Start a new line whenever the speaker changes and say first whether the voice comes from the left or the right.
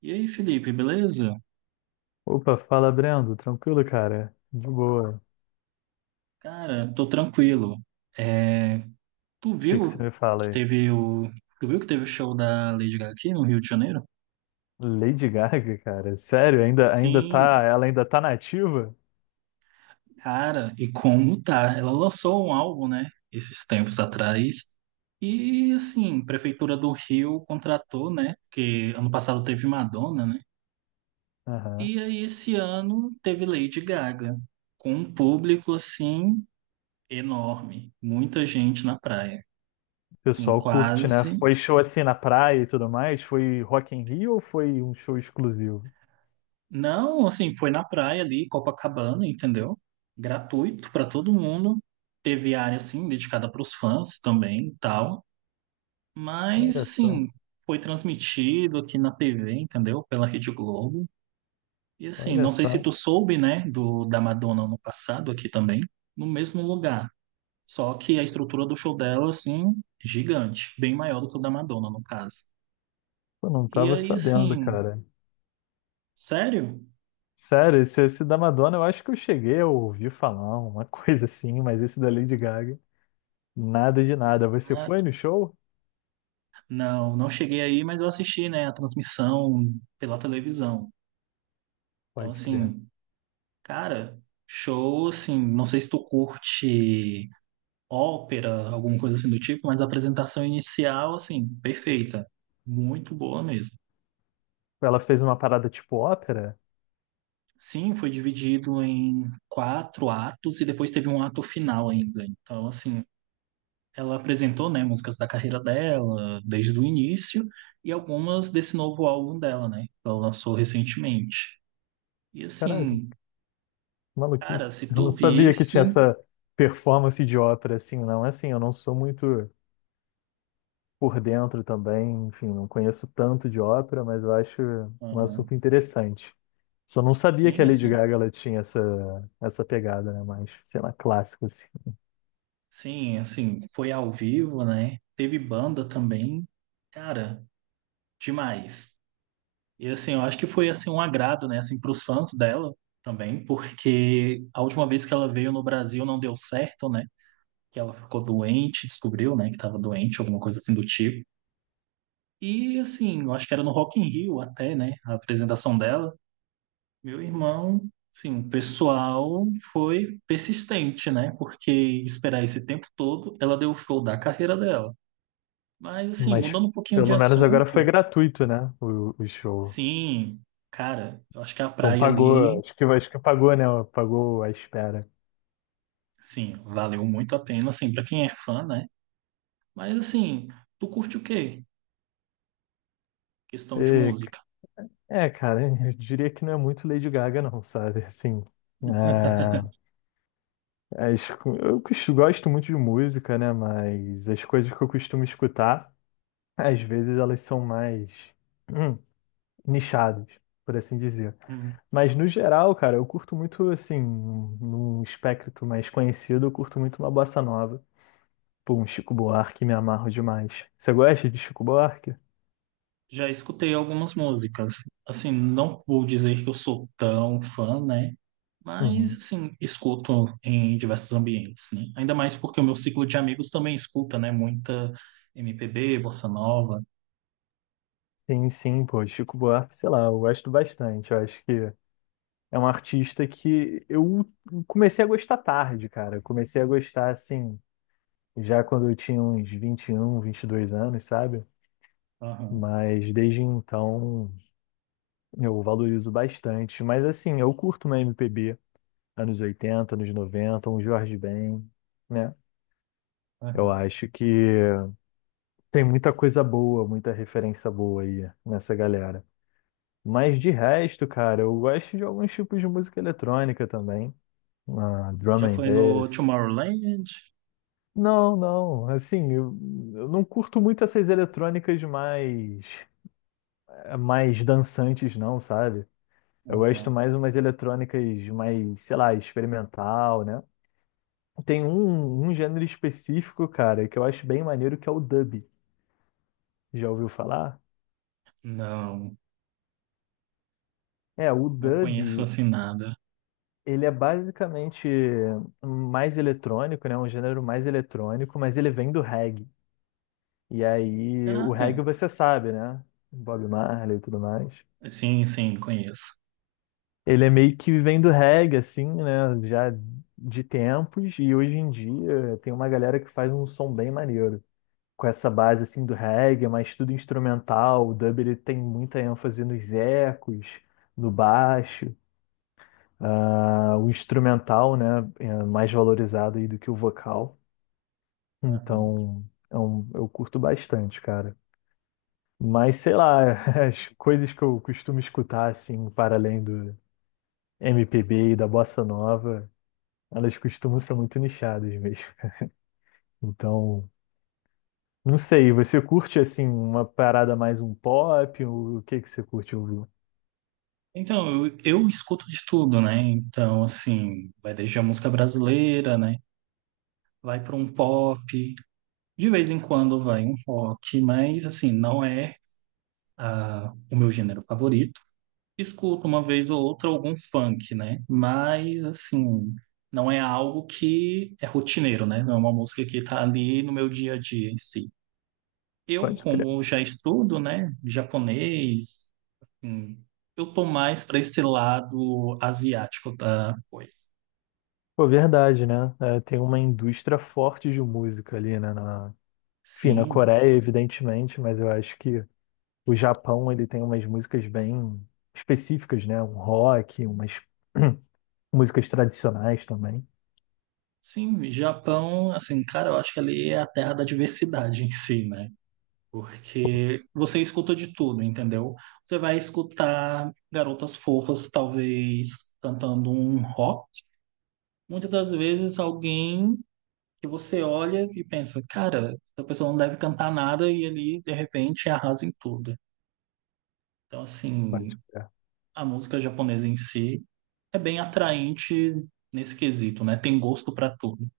right: E aí, Felipe, beleza?
left: Opa, fala Brendo, tranquilo, cara? De boa.
right: Cara, tô tranquilo. É, tu
left: O que que você
right: viu
left: me fala
right: que
left: aí?
right: teve o, tu viu que teve o show da Lady Gaga aqui no Rio de Janeiro?
left: Lady Gaga, cara, sério? Ainda tá,
right: Sim,
left: ela ainda tá nativa?
right: cara, e como tá? Ela lançou um álbum, né, esses tempos atrás. E assim, Prefeitura do Rio contratou, né? Porque ano passado teve Madonna, né?
left: Aham.
right: E aí esse ano teve Lady Gaga, com um público assim enorme, muita gente na praia.
left: O
right: Assim,
left: pessoal curte, né?
right: quase.
left: Foi show assim na praia e tudo mais? Foi Rock in Rio ou foi um show exclusivo?
right: Não, assim, foi na praia ali, Copacabana, entendeu? Gratuito para todo mundo. Teve área, assim, dedicada para os fãs também e tal. Mas,
left: Olha só,
right: assim, foi transmitido aqui na TV, entendeu? Pela Rede Globo. E, assim,
left: olha
right: não sei se
left: só.
right: tu soube, né, da Madonna ano passado aqui também, no mesmo lugar. Só que a estrutura do show dela, assim, gigante. Bem maior do que o da Madonna, no caso.
left: Eu não
right: E
left: tava
right: aí,
left: sabendo,
right: assim,
left: cara.
right: sério?
left: Sério, esse da Madonna eu acho que eu cheguei a ouvir falar uma coisa assim, mas esse da Lady Gaga, nada de nada. Você foi no show?
right: Não, não cheguei aí, mas eu assisti, né, a transmissão pela televisão. Então,
left: Pode crer.
right: assim, cara, show, assim, não sei se tu curte ópera, alguma coisa assim do tipo, mas a apresentação inicial, assim, perfeita. Muito boa mesmo.
left: Ela fez uma parada tipo ópera?
right: Sim, foi dividido em quatro atos e depois teve um ato final ainda. Então, assim, ela apresentou, né, músicas da carreira dela desde o início e algumas desse novo álbum dela, né, que ela lançou recentemente. E
left: Caraca,
right: assim,
left: que
right: cara,
left: maluquice.
right: se
left: Eu
right: tu
left: não sabia que
right: visse,
left: tinha essa performance de ópera assim, não. É, assim, eu não sou muito por dentro também, enfim, não conheço tanto de ópera, mas eu acho um
right: uhum.
left: assunto interessante. Só não sabia que
right: Sim,
left: a Lady
right: assim,
left: Gaga ela tinha essa pegada, né? Mais, sei lá, clássico, assim.
right: sim, assim, foi ao vivo, né? Teve banda também, cara, demais. E assim, eu acho que foi assim um agrado, né, assim, para os fãs dela também, porque a última vez que ela veio no Brasil não deu certo, né? Que ela ficou doente, descobriu, né, que estava doente, alguma coisa assim do tipo. E assim, eu acho que era no Rock in Rio até, né, a apresentação dela. Meu irmão, sim, o pessoal foi persistente, né? Porque esperar esse tempo todo, ela deu o show da carreira dela. Mas, assim,
left: Mas
right: mudando um pouquinho de
left: pelo menos agora foi
right: assunto,
left: gratuito, né? O show.
right: sim, cara, eu acho que a
left: Então
right: praia
left: pagou,
right: ali,
left: acho que pagou, né? Pagou a espera.
right: sim, valeu muito a pena, assim, pra quem é fã, né? Mas, assim, tu curte o quê? Questão de
left: E,
right: música.
left: Cara, eu diria que não é muito Lady Gaga, não, sabe? Assim. é, As co- eu cos- Gosto muito de música, né? Mas as coisas que eu costumo escutar, às vezes elas são mais hum, nichadas, por assim dizer.
right: Hum.
left: Mas no geral, cara, eu curto muito, assim, num espectro mais conhecido, eu curto muito uma bossa nova. Pô, um Chico Buarque, me amarro demais. Você gosta de Chico Buarque?
right: Já escutei algumas músicas. Assim, não vou dizer que eu sou tão fã, né? Mas,
left: Uhum.
right: assim, escuto em diversos ambientes, né? Ainda mais porque o meu ciclo de amigos também escuta, né? Muita MPB, bossa nova.
left: Sim, sim, pô, Chico Buarque, sei lá, eu gosto bastante. Eu acho que é um artista que eu comecei a gostar tarde, cara. Eu comecei a gostar, assim. Já quando eu tinha uns 21, dois anos, sabe?
right: Aham,
left: Mas desde então eu valorizo bastante. Mas assim, eu curto uma MPB, anos 80 anos 90 um Jorge Ben, né? Eu
right: aham.
left: acho que tem muita coisa boa, muita referência boa aí nessa galera. Mas de resto, cara, eu gosto de alguns tipos de música eletrônica também. Ah, drum
right: Já
left: and
right: foi no
left: bass.
right: Tomorrowland?
left: Não, não, assim, eu não curto muito essas eletrônicas mais dançantes, não, sabe? Eu gosto
right: Aham.
left: mais umas eletrônicas mais, sei lá, experimental, né? Tem um gênero específico, cara, que eu acho bem maneiro, que é o dub. Já ouviu falar?
right: Não,
left: É, o
right: não conheço
left: dub,
right: assim nada.
left: ele é basicamente mais eletrônico, né? Um gênero mais eletrônico, mas ele vem do reggae. E aí, o
right: Caraca.
left: reggae você sabe, né? Bob Marley e tudo mais.
right: Sim, sim, conheço.
left: Ele é meio que vivendo reggae, assim, né? Já de tempos, e hoje em dia tem uma galera que faz um som bem maneiro. Com essa base, assim, do reggae, mas tudo instrumental. O dub, ele tem muita ênfase nos ecos, no baixo. O instrumental, né? É mais valorizado aí do que o vocal.
right: Aham.
left: Então, eu curto bastante, cara. Mas, sei lá, as coisas que eu costumo escutar, assim, para além do MPB e da bossa nova, elas costumam ser muito nichadas mesmo. Então, não sei, você curte assim uma parada mais um pop? O que que você curte ouvir?
right: Então, eu escuto de tudo, né? Então, assim, vai desde a música brasileira, né? Vai para um pop, de vez em quando vai um rock, mas assim, não é ah, o meu gênero favorito. Escuto uma vez ou outra algum funk, né? Mas assim, não é algo que é rotineiro, né? Não é uma música que tá ali no meu dia a dia em si. Eu,
left: Pode crer.
right: como já estudo, né, japonês, hum, eu tô mais para esse lado asiático da coisa.
left: Pô, verdade, né? É, tem uma indústria forte de música ali, né? Enfim, na
right: Sim,
left: Coreia, evidentemente, mas eu acho que o Japão, ele tem umas músicas bem específicas, né? Um rock, umas músicas tradicionais também.
right: sim, Japão, assim, cara, eu acho que ali é a terra da diversidade em si, né? Porque você escuta de tudo, entendeu? Você vai escutar garotas fofas, talvez, cantando um rock. Muitas das vezes alguém que você olha e pensa, cara, essa pessoa não deve cantar nada e ali, de repente, arrasa em tudo. Então,
left: Pode
right: assim,
left: crer.
right: a música japonesa em si é bem atraente nesse quesito, né? Tem gosto pra tudo.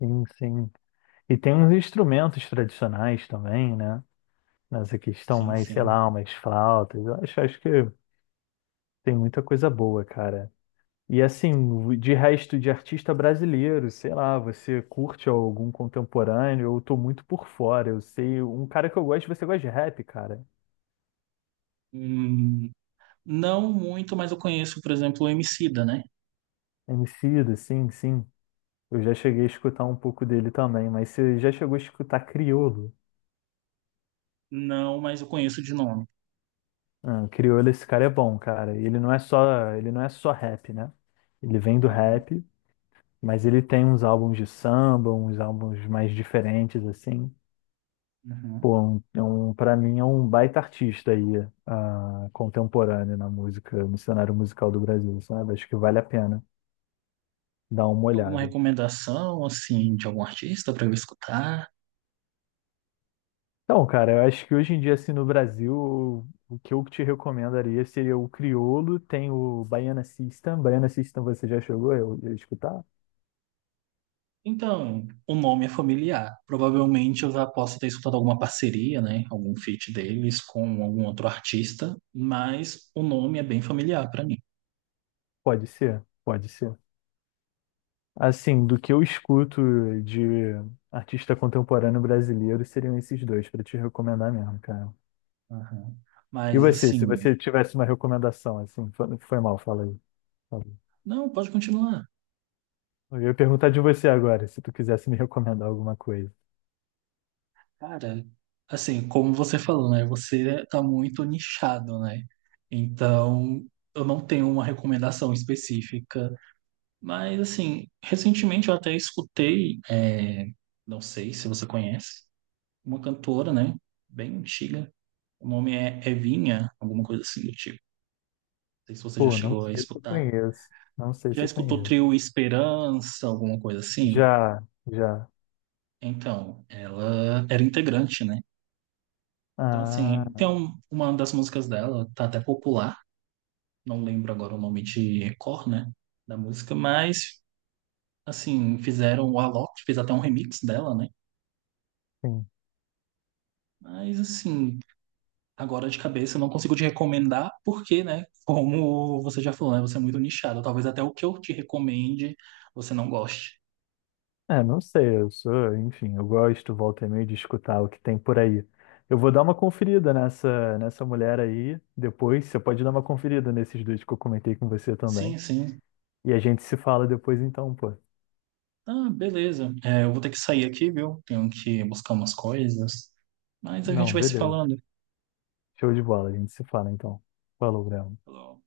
left: Sim, sim. E tem uns instrumentos tradicionais também, né? Nessa questão
right: Sim,
left: mais, sei
right: sim.
left: lá, umas flautas. Eu acho que tem muita coisa boa, cara. E assim, de resto de artista brasileiro, sei lá, você curte algum contemporâneo? Eu tô muito por fora. Eu sei, um cara que eu gosto, você gosta de rap, cara?
right: Hum, não muito, mas eu conheço, por exemplo, o Emicida, né?
left: Emicida, sim, sim. Eu já cheguei a escutar um pouco dele também, mas você já chegou a escutar Criolo?
right: Não, mas eu conheço de nome.
left: Ah, Criolo, esse cara é bom, cara. Ele não é só rap, né? Ele vem do
right: Tá bom.
left: rap, mas ele tem uns álbuns de samba, uns álbuns mais diferentes, assim.
right: Uhum.
left: Pô, pra mim é um baita artista aí, contemporâneo na música, no cenário musical do Brasil, sabe? Acho que vale a pena dar uma
right: Tem alguma
left: olhada.
right: recomendação, assim, de algum artista para eu escutar?
left: Então, cara, eu acho que hoje em dia, assim, no Brasil, o que eu te recomendaria seria o Criolo, tem o Baiana System. Baiana System você já chegou a escutar?
right: Então, o nome é familiar. Provavelmente eu já posso ter escutado alguma parceria, né? Algum feat deles com algum outro artista, mas o nome é bem familiar para mim.
left: Pode ser, pode ser. Assim, do que eu escuto de artista contemporâneo brasileiro, seriam esses dois para te recomendar mesmo, cara.
right: Uhum.
left: E
right: Mas,
left: você, se
right: assim,
left: você tivesse uma recomendação, assim, foi mal, fala aí.
right: não, pode continuar.
left: Eu ia perguntar de você agora, se tu quisesse me recomendar alguma coisa.
right: Cara, assim, como você falou, né? Você tá muito nichado, né? Então, eu não tenho uma recomendação específica. Mas, assim, recentemente eu até escutei, é, não sei se você conhece, uma cantora, né? Bem antiga. O nome é Evinha, alguma coisa assim do tipo. Não sei se você já
left: Pô, não
right: chegou a
left: sei se eu
right: escutar.
left: conheço. Não sei
right: Já
left: se eu
right: escutou o
left: conheço.
right: trio Esperança, alguma coisa assim?
left: Já, já.
right: Então, ela era integrante, né? Então, assim, tem
left: Ah,
right: um- uma das músicas dela, tá até popular, não lembro agora o nome de cor, né, da música, mas, assim, fizeram o Alok, fez até um remix dela, né,
left: sim.
right: mas, assim, agora de cabeça eu não consigo te recomendar, porque, né, como você já falou, né, você é muito nichado, talvez até o que eu te recomende você não goste.
left: É, não sei, eu sou, enfim, eu gosto, volta e meia, de escutar o que tem por aí. Eu vou dar uma conferida nessa mulher aí, depois você pode dar uma conferida nesses dois que eu comentei com você também.
right: Sim, sim.
left: E a gente se fala depois então, pô.
right: Ah, beleza. É, eu vou ter que sair aqui, viu? Tenho que buscar umas coisas, mas a gente
left: Não,
right: vai se
left: beleza.
right: falando.
left: Show de bola, a gente se fala então. Falou, Graham.
right: Falou.